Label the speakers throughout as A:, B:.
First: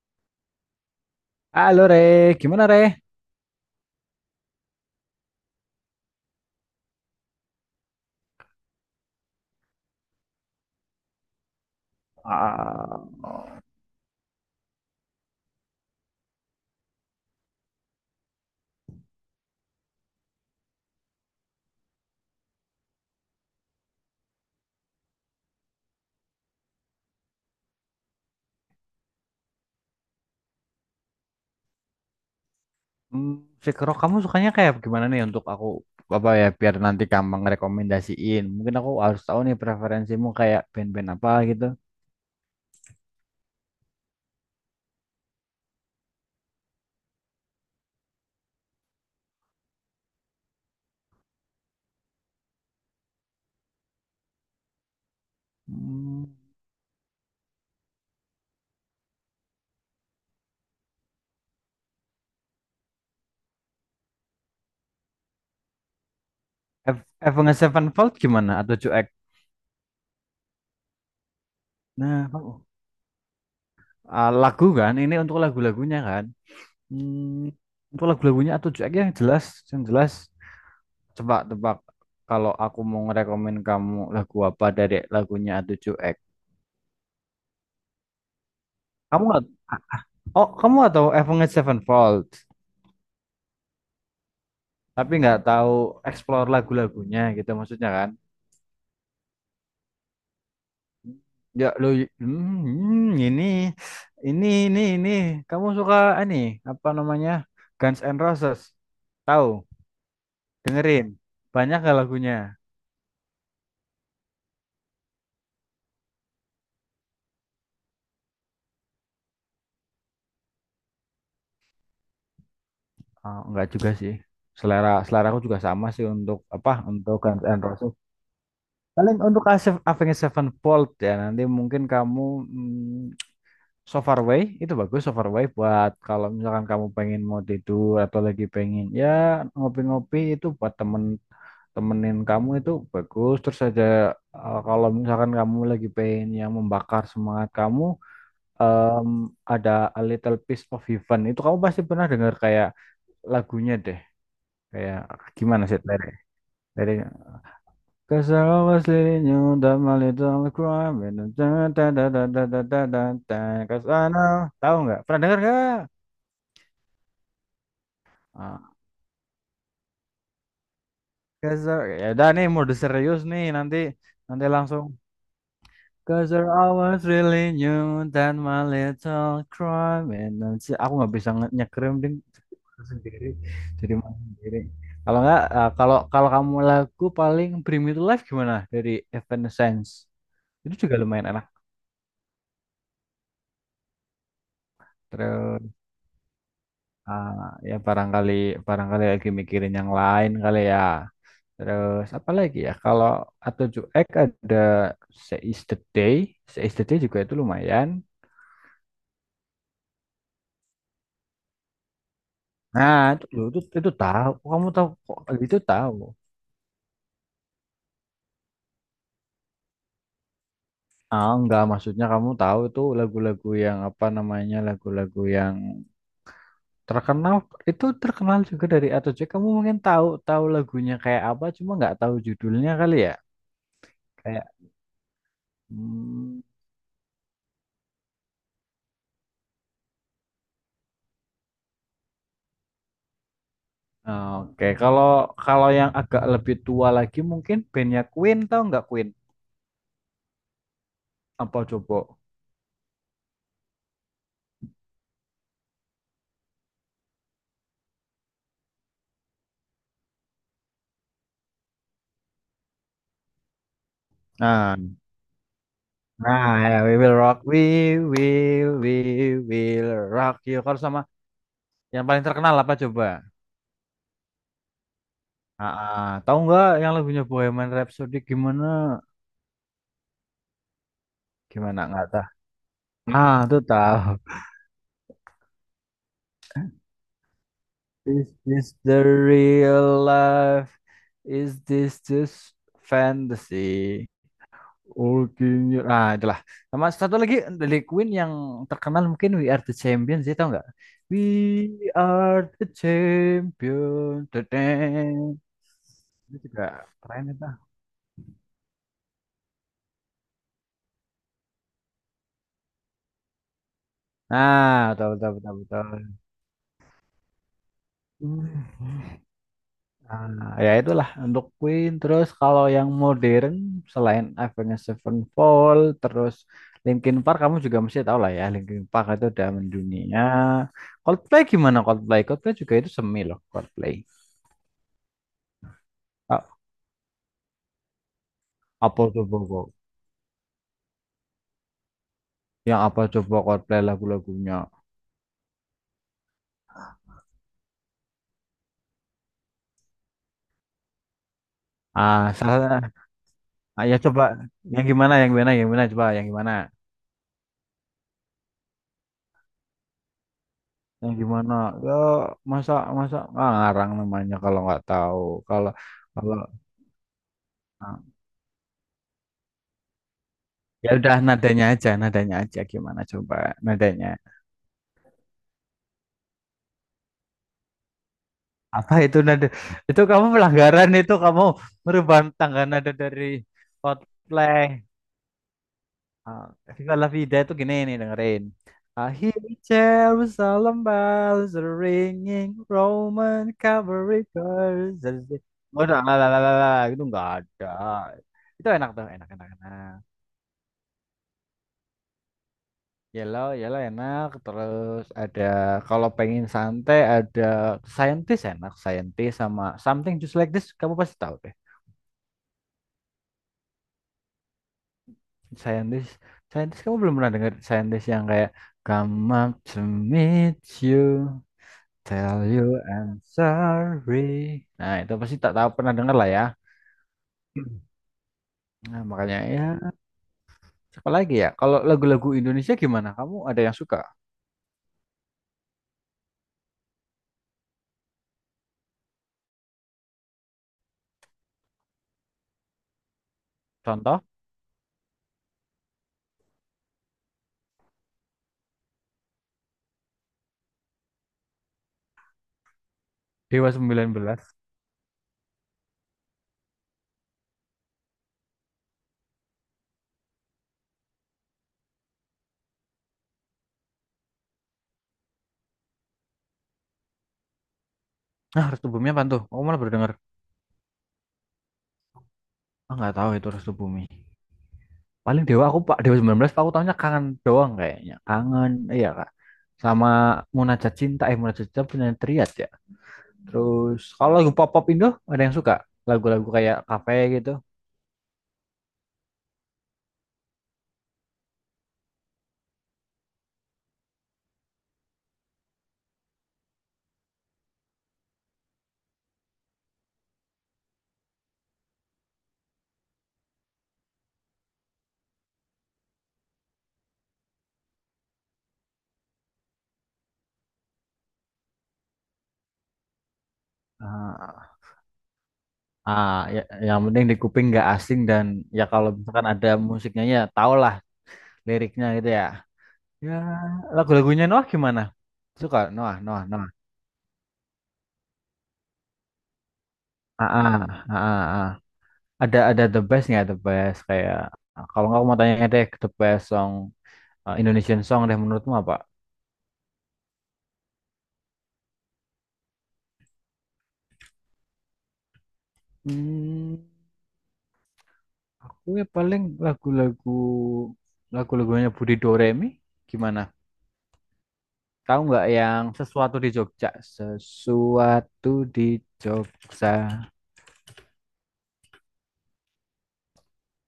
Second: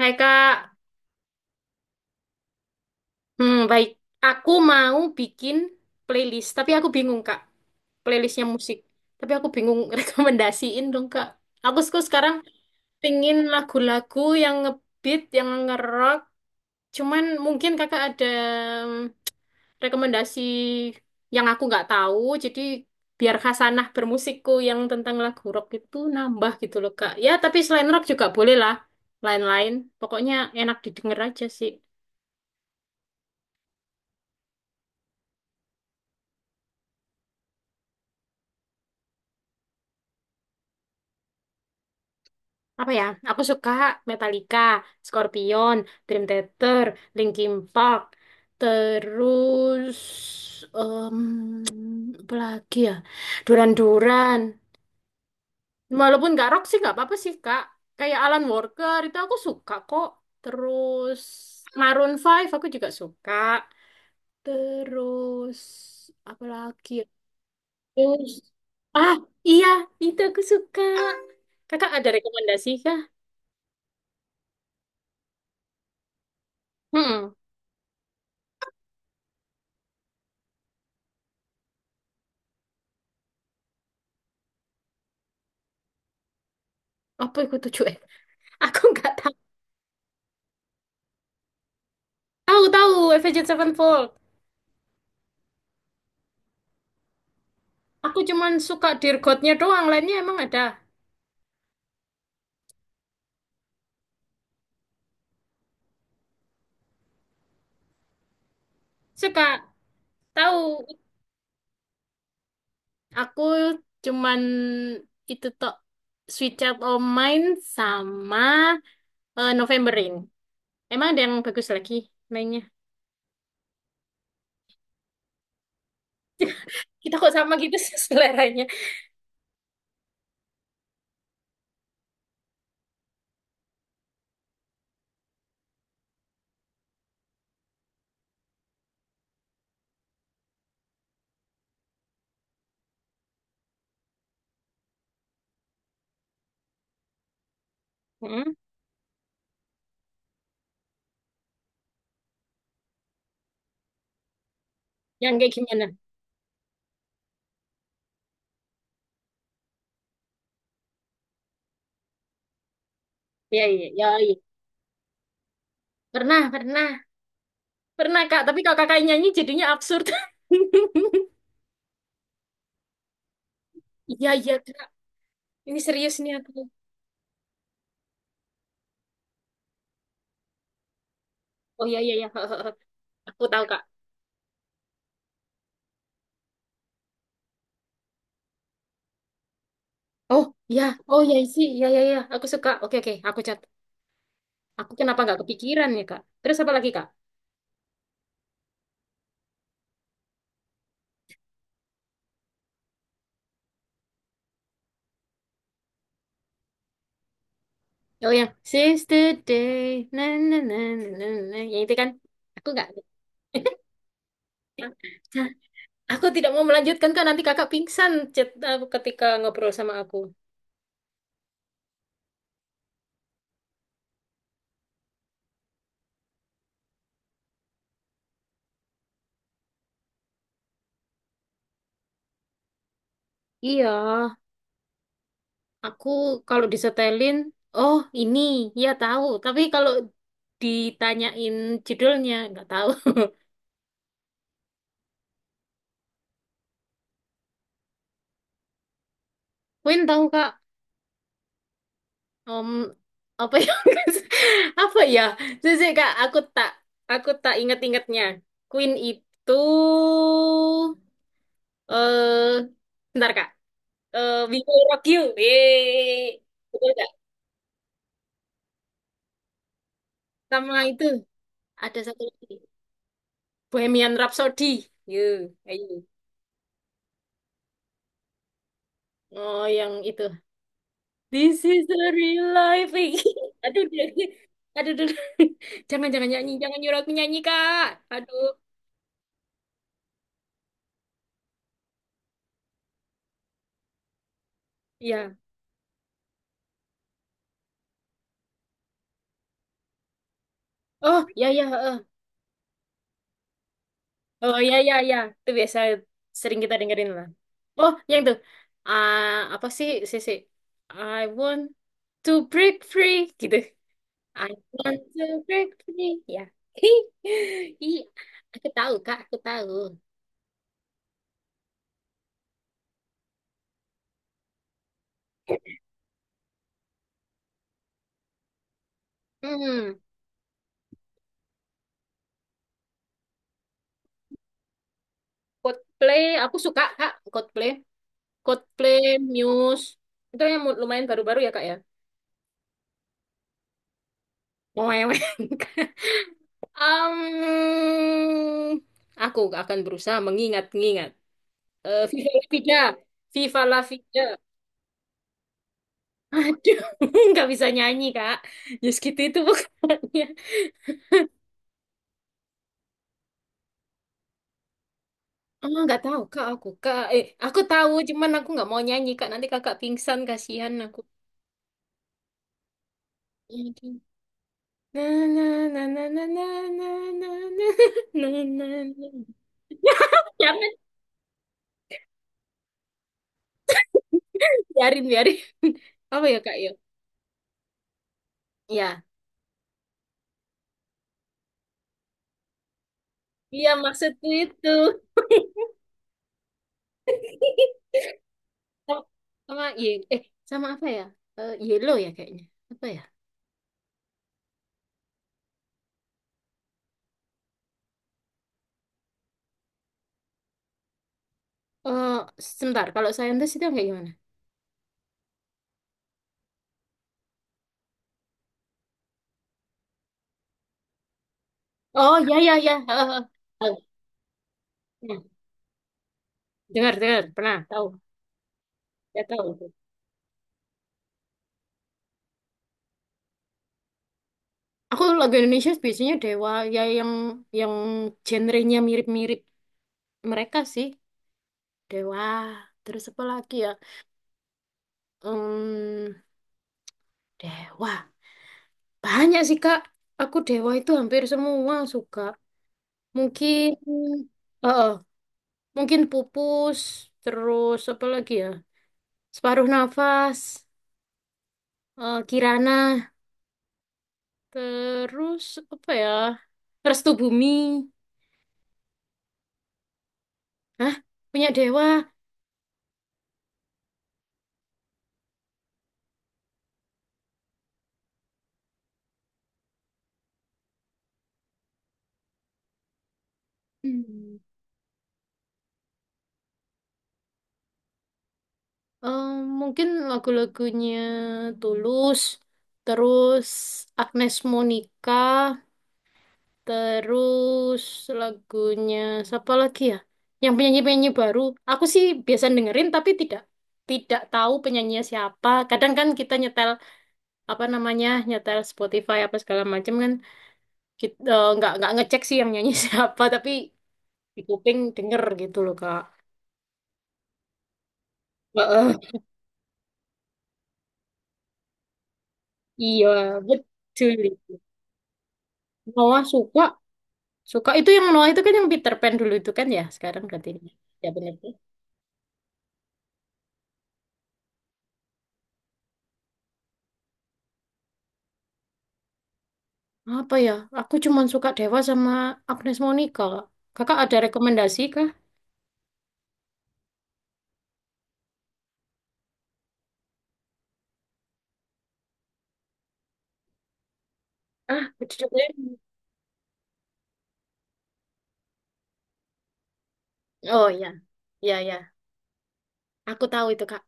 A: Hai Kak.
B: Halo Re, gimana Re?
A: Baik. Aku mau bikin playlist, tapi aku bingung, Kak, playlistnya musik. Tapi aku bingung, rekomendasiin dong, Kak. Aku suka sekarang
B: Ah,
A: pingin lagu-lagu yang ngebeat, yang ngerock. Cuman mungkin Kakak ada rekomendasi yang aku nggak tahu. Jadi biar khasanah bermusikku yang tentang lagu rock itu nambah gitu loh, Kak. Ya tapi selain rock juga boleh lah, lain-lain. Pokoknya enak didengar aja sih.
B: hmm, Fikro, kamu sukanya kayak gimana nih untuk aku apa ya biar nanti kamu ngerekomendasiin. Mungkin aku harus tahu nih preferensimu kayak band-band apa gitu.
A: Apa ya? Aku suka Metallica, Scorpion, Dream Theater, Linkin Park, terus em, apa lagi ya? Duran-Duran.
B: Hmm,
A: Walaupun nggak rock sih nggak apa-apa sih, Kak. Kayak Alan Walker itu aku suka kok. Terus Maroon Five aku juga suka. Terus apa lagi, ya?
B: Avenged Sevenfold
A: Terus
B: gimana atau Joek?
A: ah, iya, itu aku suka. Kakak ada
B: Nah,
A: rekomendasi kah?
B: lagu kan ini untuk lagu-lagunya kan.
A: Hmm.
B: Untuk lagu-lagunya atau Joek yang jelas, yang jelas. Coba tebak kalau aku mau ngerekomen kamu lagu apa dari lagunya atau Joek.
A: Apa itu 7? Aku nggak
B: Kamu
A: tahu.
B: nggak Oh, kamu atau Avenged Sevenfold,
A: Tahu, tahu Avenged Sevenfold.
B: tapi nggak tahu explore lagu-lagunya gitu maksudnya kan?
A: Aku cuman suka Dear God-nya doang, lainnya emang ada.
B: Ya lu hmm, ini ini kamu suka ini apa namanya? Guns N' Roses.
A: Suka,
B: Tahu,
A: tahu.
B: dengerin. Banyak gak lagunya?
A: Aku cuman itu tok Sweet Child O' Mine sama, eh, November Rain. Emang ada yang bagus lagi mainnya?
B: Oh, enggak juga sih. Selera selera aku juga sama sih, untuk apa? Untuk
A: Kita kok
B: Guns
A: sama
B: N'
A: gitu sih,
B: Roses.
A: seleranya.
B: Paling untuk Avenged Sevenfold ya nanti mungkin kamu hmm, So Far, itu bagus So Far buat kalau misalkan kamu pengen mau tidur atau lagi pengen ya ngopi-ngopi, itu buat temen temenin kamu itu bagus. Terus aja kalau misalkan kamu lagi pengen yang membakar semangat kamu
A: Mm-mm.
B: em, ada A Little Piece of Heaven, itu kamu pasti pernah dengar. Kayak lagunya deh, kayak
A: Yang kayak
B: gimana sih
A: gimana?
B: lirik liriknya: cause I always leading you down my little crime and da da da da da da da da da-
A: Ya,
B: da-
A: iya,
B: 'cause
A: ya,
B: I
A: iya, iya.
B: know. Tahu nggak? Pernah dengar nggak?
A: Pernah, pernah. Pernah, Kak, tapi
B: Ah,
A: kalau kakak nyanyi jadinya absurd.
B: Gazer, ya udah nih mode serius nih, nanti
A: Iya,
B: nanti
A: iya,
B: langsung
A: Kak. Ini serius nih
B: cause
A: aku.
B: I was really new that my little crime and, nanti aku nggak bisa nge-
A: Oh,
B: nyekrim
A: iya, iya,
B: ding
A: iya.
B: sendiri,
A: Aku tahu, Kak.
B: jadi main sendiri. Kalau nggak eh, kalau kalau kamu lagu paling Bring Me to Life gimana dari Evanescence.
A: Oh
B: Itu
A: ya,
B: juga
A: oh
B: lumayan
A: ya
B: enak.
A: sih, ya, ya, ya, aku suka. Oke, oke, aku cat. Aku kenapa nggak
B: Terus
A: kepikiran ya, kak? Terus apa lagi, kak?
B: ah, ya barangkali barangkali lagi mikirin yang lain kali ya. Terus apa lagi ya? Kalau A7X ada Seize the Day. Seize the Day juga itu lumayan.
A: Oh yang Sister Day, na na na na na, na, yang itu kan? Aku nggak.
B: Nah, itu tahu. Kamu tahu kok, itu tahu.
A: Aku tidak mau melanjutkan, kak. Nanti kakak pingsan chat aku ketika ngobrol sama aku.
B: Ah, enggak, maksudnya kamu tahu itu lagu-lagu yang apa namanya? Lagu-lagu yang terkenal, itu terkenal juga dari A7X. Kamu mungkin tahu tahu lagunya kayak apa, cuma nggak tahu judulnya kali ya.
A: Iya,
B: Kayak
A: aku
B: hmm,
A: kalau disetelin, oh ini, ya tahu. Tapi kalau ditanyain judulnya nggak tahu.
B: Oke. Kalau kalau yang agak lebih tua lagi mungkin bandnya Queen. Tahu nggak Queen?
A: Queen tahu, kak.
B: Apa coba?
A: Om, apa ya, apa ya, jujur kak, aku tak ingat-ingatnya. Queen itu, eh, bentar kak, eh, We
B: Nah,
A: Will Rock You. Yeay.
B: nah ya,
A: Betul,
B: We
A: kak.
B: Will Rock, We Will, We Will Rock You.
A: Sama
B: Kalau sama
A: itu ada
B: yang
A: satu
B: paling
A: lagi,
B: terkenal apa coba?
A: Bohemian Rhapsody, yuk,
B: Ah,
A: ayo.
B: ah, tahu nggak yang lagunya Bohemian Rhapsody gimana?
A: Oh yang itu, This
B: Gimana
A: is
B: nggak
A: the
B: tahu?
A: real life.
B: Ah, tuh
A: Aduh,
B: tahu.
A: aduh, aduh, aduh. Jangan, jangan nyanyi, jangan nyuruh aku nyanyi, kak.
B: Is
A: Aduh,
B: this the real life? Is this just fantasy?
A: ya.
B: Oke, itulah. Sama satu lagi dari Queen yang terkenal mungkin We Are the Champions, ya tau nggak? We
A: Oh, ya, ya. Eh.
B: are the champions, the—
A: Oh, iya, iya, iya, itu biasa
B: itu
A: sering
B: juga
A: kita dengerin
B: keren
A: lah.
B: itu.
A: Oh, yang tuh. Ah, apa sih, Sisi? I want to break free gitu. I
B: Nah,
A: want
B: betul
A: to
B: betul betul
A: break free.
B: betul.
A: Ya. Iya, aku tahu Kak,
B: Hmm.
A: aku tahu.
B: Nah, ya itulah untuk Queen. Terus kalau yang modern selain Avenged Sevenfold, terus Linkin Park kamu juga mesti tahu lah ya. Linkin Park itu udah
A: Hmm,
B: mendunia. Coldplay gimana Coldplay? Coldplay juga itu semi loh Coldplay.
A: Coldplay,
B: A-
A: aku suka Kak, Coldplay. Coldplay,
B: Apa coba kok?
A: Muse. Itu yang lumayan baru-baru ya, Kak, ya.
B: Yang apa coba Coldplay lagu-lagunya?
A: Mewek. Um, aku akan berusaha mengingat-ingat. Eh,
B: Ah,
A: Viva la
B: salah.
A: vida, Viva la
B: Ya,
A: vida.
B: coba yang gimana? Yang gimana? Yang gimana? Coba yang gimana?
A: Aduh, nggak bisa nyanyi, kak. Just gitu itu bukannya.
B: Yang gimana? Ya masa masa ngarang namanya kalau nggak tahu. Kalau
A: Oh, nggak tahu
B: kalau
A: kak, aku kak. Eh, aku tahu,
B: ah,
A: cuman aku nggak mau nyanyi, kak. Nanti kakak pingsan, kasihan
B: ya
A: aku.
B: udah nadanya aja gimana coba nadanya.
A: Na na na na na na na na na, na na
B: Apa itu
A: na.
B: nada? Itu kamu
A: Jangan,
B: pelanggaran, itu kamu merubah tangga nada dari Coldplay.
A: biarin, biarin. Apa ya,
B: Ah,
A: kak ya?
B: Viva La Vida itu gini nih, dengerin.
A: Ya,
B: I hear Jerusalem bells are ringing, Roman
A: iya
B: cavalry
A: maksudku itu.
B: guards are— oh, la la la la la, itu enggak ada. Itu enak
A: Sama,
B: tuh, enak enak
A: sama
B: enak.
A: ye- eh sama apa ya? Eh, yellow ya kayaknya. Apa ya?
B: Yellow, yellow enak. Terus ada kalau pengen santai ada Scientist enak. Scientist sama Something Just Like This kamu pasti tahu deh.
A: Eh, sebentar, kalau saintis itu yang kayak gimana?
B: Scientist, Scientist kamu belum pernah dengar? Scientist yang kayak come up to meet you,
A: Oh, ya,
B: tell
A: ya,
B: you
A: ya. Eh,
B: I'm
A: eh, eh. Tahu.
B: sorry. Nah itu
A: Ya,
B: pasti tak tahu, pernah dengar lah ya.
A: dengar, dengar. Pernah, tahu.
B: Nah
A: Ya,
B: makanya ya,
A: tahu.
B: siapa lagi ya? Kalau lagu-lagu Indonesia gimana? Kamu ada yang suka?
A: Aku lagu Indonesia biasanya Dewa, ya yang genrenya mirip-mirip mereka sih. Dewa, terus apa lagi ya?
B: Contoh
A: Hmm, Dewa. Banyak sih, Kak. Aku Dewa itu hampir semua suka. Mungkin,
B: Dewa 19.
A: eh, eh, mungkin Pupus, terus apa lagi ya? Separuh Nafas, eh, Kirana. Terus apa ya? Restu Bumi.
B: Nah, Restu Bumi apa tuh? Aku malah baru dengar.
A: Hah? Punya Dewa.
B: Ah, nggak tahu itu Restu Bumi. Paling Dewa aku Pak, Dewa 19 Pak, aku tahunya Kangen doang kayaknya. Kangen iya Kak. Sama Munajat Cinta, Munajat Cinta punya Triad ya. Terus kalau
A: Hmm.
B: lagu pop-pop Indo ada yang suka lagu-lagu kayak Cafe gitu.
A: Eh, mungkin lagu-lagunya Tulus. Terus Agnes Monica. Terus lagunya siapa lagi ya? Yang penyanyi-penyanyi baru. Aku sih biasa dengerin tapi tidak tidak tahu penyanyinya siapa. Kadang kan kita nyetel apa namanya nyetel Spotify apa segala macam kan kita nggak ngecek sih yang nyanyi, siapa, tapi di
B: Ah,
A: kuping denger gitu loh, Kak.
B: ah, ya, yang penting di kuping nggak asing dan ya
A: Heeh.
B: kalau misalkan ada musiknya ya tau lah liriknya gitu ya.
A: Iya,
B: Ya,
A: betul
B: lagu-lagunya
A: itu.
B: Noah gimana? Suka Noah,
A: Noah
B: Noah,
A: suka,
B: Noah.
A: suka itu yang Noah itu kan yang Peter Pan dulu itu kan ya, sekarang
B: Ah,
A: ganti ini.
B: ah,
A: Ya
B: ah,
A: bener
B: ah,
A: tuh.
B: ah. Ada the best nggak? The best kayak kalau nggak aku mau tanya deh the best song, eh, Indonesian song deh menurutmu apa?
A: Apa ya? Aku cuma suka Dewa sama Agnes Monica. Kakak ada rekomendasi kah?
B: Hmm, aku ya paling lagu-lagu lagu-lagunya Budi Doremi gimana?
A: Ah,
B: Tahu nggak
A: judulnya.
B: yang Sesuatu di Jogja? Sesuatu di Jogja.
A: Oh ya, ya, ya. Aku tahu itu, Kak.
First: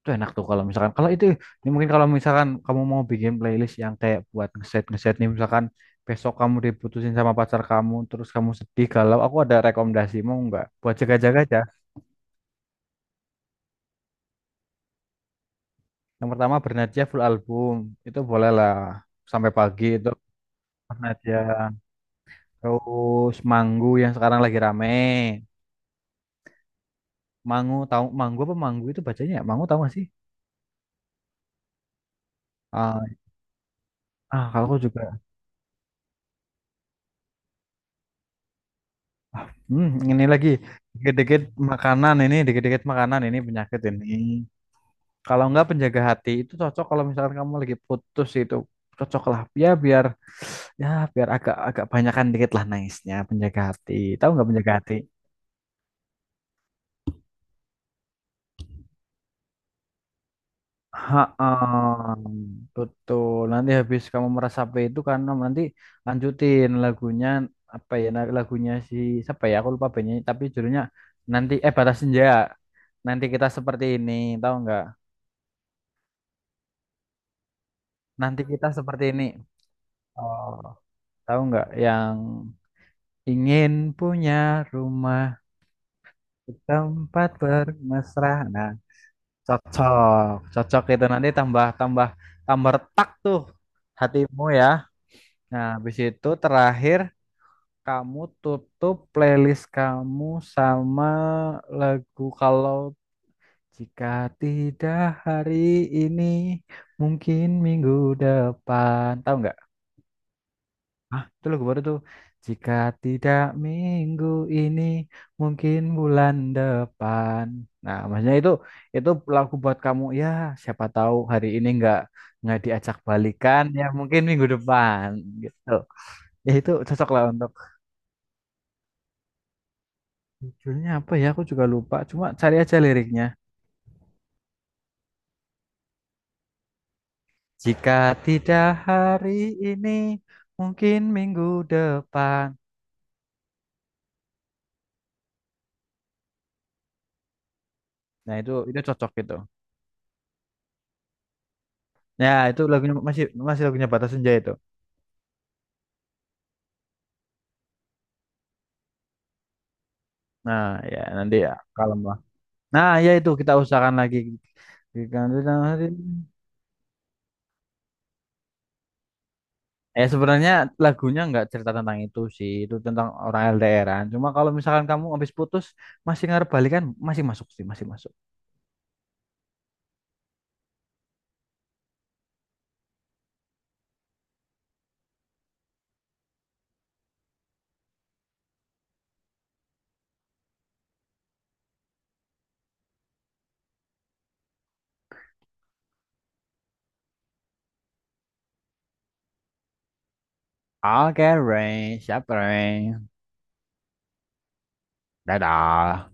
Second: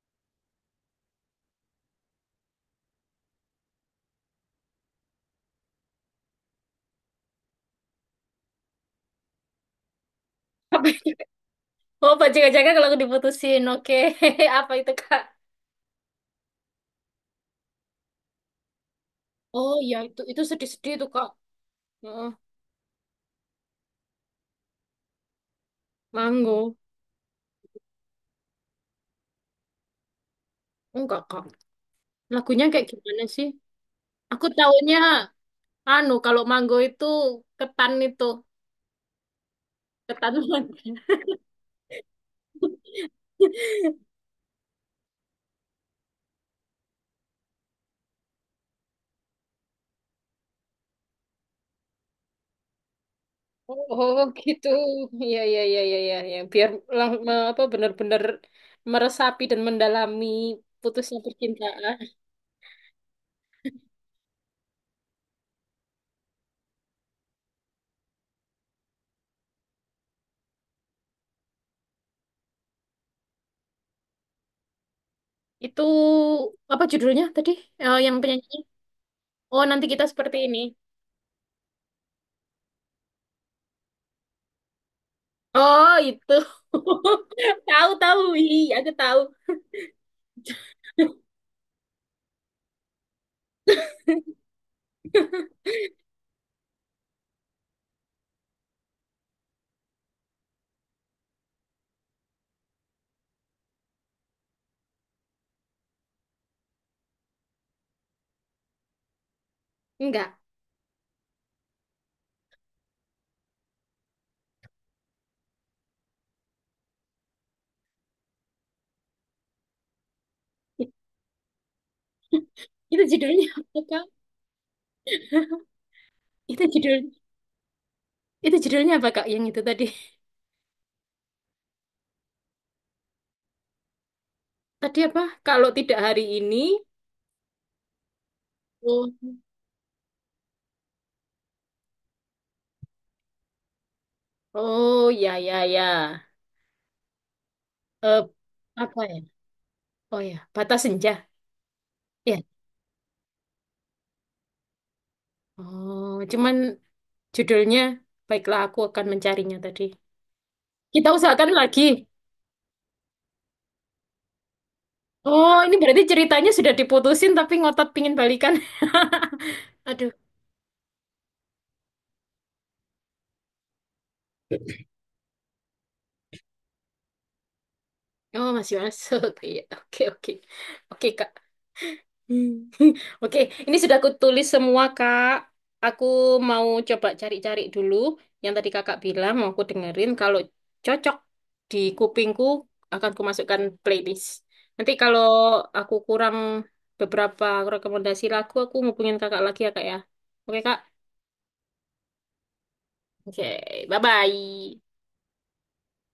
B: Itu enak tuh kalau misalkan, kalau itu ini mungkin kalau misalkan kamu mau bikin playlist yang kayak buat ngeset ngeset nih, misalkan besok kamu diputusin sama pacar kamu terus kamu sedih galau, aku ada rekomendasi mau nggak
A: Apa
B: buat
A: itu?
B: jaga-jaga aja.
A: Oh, Pak Jaga-Jaga kalau aku diputusin. Oke. Apa itu, Kak?
B: Yang pertama Bernadja full album itu boleh lah, Sampai
A: Oh
B: Pagi
A: ya,
B: itu
A: itu sedih-sedih itu, Kak.
B: Penadian.
A: Heeh.
B: Terus Manggu yang sekarang lagi rame.
A: Manggo.
B: Mangu tahu, Manggu apa Manggu itu bacanya ya? Manggu tahu gak sih?
A: Enggak, Kak. Lagunya kayak
B: Ah,
A: gimana sih?
B: ah,
A: Aku
B: kalau aku
A: taunya
B: juga.
A: anu kalau mango itu,
B: Ini
A: ketan
B: lagi
A: mangga.
B: dikit-dikit dikit-dikit makanan ini penyakit ini. Kalau enggak Penjaga Hati itu cocok kalau misalkan kamu lagi putus, itu cocok lah ya biar, ya biar agak agak banyakan dikit lah nice-nya Penjaga
A: Oh,
B: Hati.
A: oh,
B: Tahu nggak
A: gitu.
B: Penjaga Hati?
A: Iya, iya, iya, iya, iya, iya. Biar apa benar-benar meresapi dan mendalami putusnya
B: Ha,
A: percintaan.
B: betul. Nanti habis kamu meresapi itu, karena nanti lanjutin lagunya apa ya? Nah, lagunya si siapa ya? Aku lupa penyanyi tapi judulnya nanti eh, Batas Senja. Nanti Kita Seperti Ini, tahu nggak?
A: Itu apa judulnya tadi? Eh, yang
B: Nanti
A: penyanyinya.
B: Kita Seperti Ini.
A: Oh, nanti kita seperti
B: Oh,
A: ini.
B: tahu nggak yang ingin punya rumah
A: Oh, itu.
B: di tempat
A: Tahu, tahu.
B: bermesra? Nah,
A: Iya, aku tahu.
B: cocok, cocok itu nanti tambah tambah tambah retak tuh hatimu ya. Nah, habis itu terakhir kamu tutup playlist kamu sama lagu Kalau Jika Tidak Hari Ini Mungkin Minggu Depan. Tahu nggak?
A: Enggak.
B: Ah, itu lagu baru tuh. Jika Tidak Minggu Ini Mungkin Bulan Depan. Nah, maksudnya itu lagu buat kamu ya. Siapa tahu hari ini nggak diajak
A: Itu judulnya
B: balikan
A: apa,
B: ya
A: Kak?
B: mungkin minggu depan gitu. Ya
A: Itu
B: itu
A: judul
B: cocok lah untuk—
A: itu judulnya apa, Kak? Yang itu tadi.
B: Judulnya apa ya? Aku juga lupa. Cuma cari aja liriknya.
A: Tadi apa? Kalau tidak hari ini,
B: Jika tidak
A: oh,
B: hari ini, mungkin minggu depan.
A: oh ya, ya, ya. Eh,
B: Nah itu
A: apa
B: cocok
A: ya?
B: gitu.
A: Oh ya, batas senja.
B: Ya
A: Ya.
B: itu lagunya masih, masih lagunya Batas Senja itu.
A: Oh, cuman judulnya Baiklah Aku Akan Mencarinya tadi.
B: Nah ya
A: Kita
B: nanti
A: usahakan
B: ya
A: lagi.
B: kalem lah. Nah ya itu kita usahakan lagi. Jika tidak
A: Oh, ini
B: hari
A: berarti
B: ini.
A: ceritanya sudah diputusin tapi ngotot pingin balikan.
B: Eh,
A: Aduh.
B: sebenarnya lagunya nggak cerita tentang itu sih. Itu tentang orang LDRan. Cuma kalau misalkan kamu habis putus masih ngarep balikan, masih masuk sih, masih masuk.
A: Oh, masih masuk. Iya, oke, oke. Oke, Kak. Hmm. Oke, ini sudah aku tulis semua, Kak. Aku mau coba cari-cari dulu yang tadi Kakak bilang, mau aku dengerin. Kalau cocok di kupingku, akan aku masukkan playlist. Nanti kalau aku kurang beberapa rekomendasi lagu, aku hubungin Kakak lagi ya, Kak ya. Oke, Kak.
B: Oke, Rain, siap Rain.
A: Oke, bye-bye.
B: Dadah.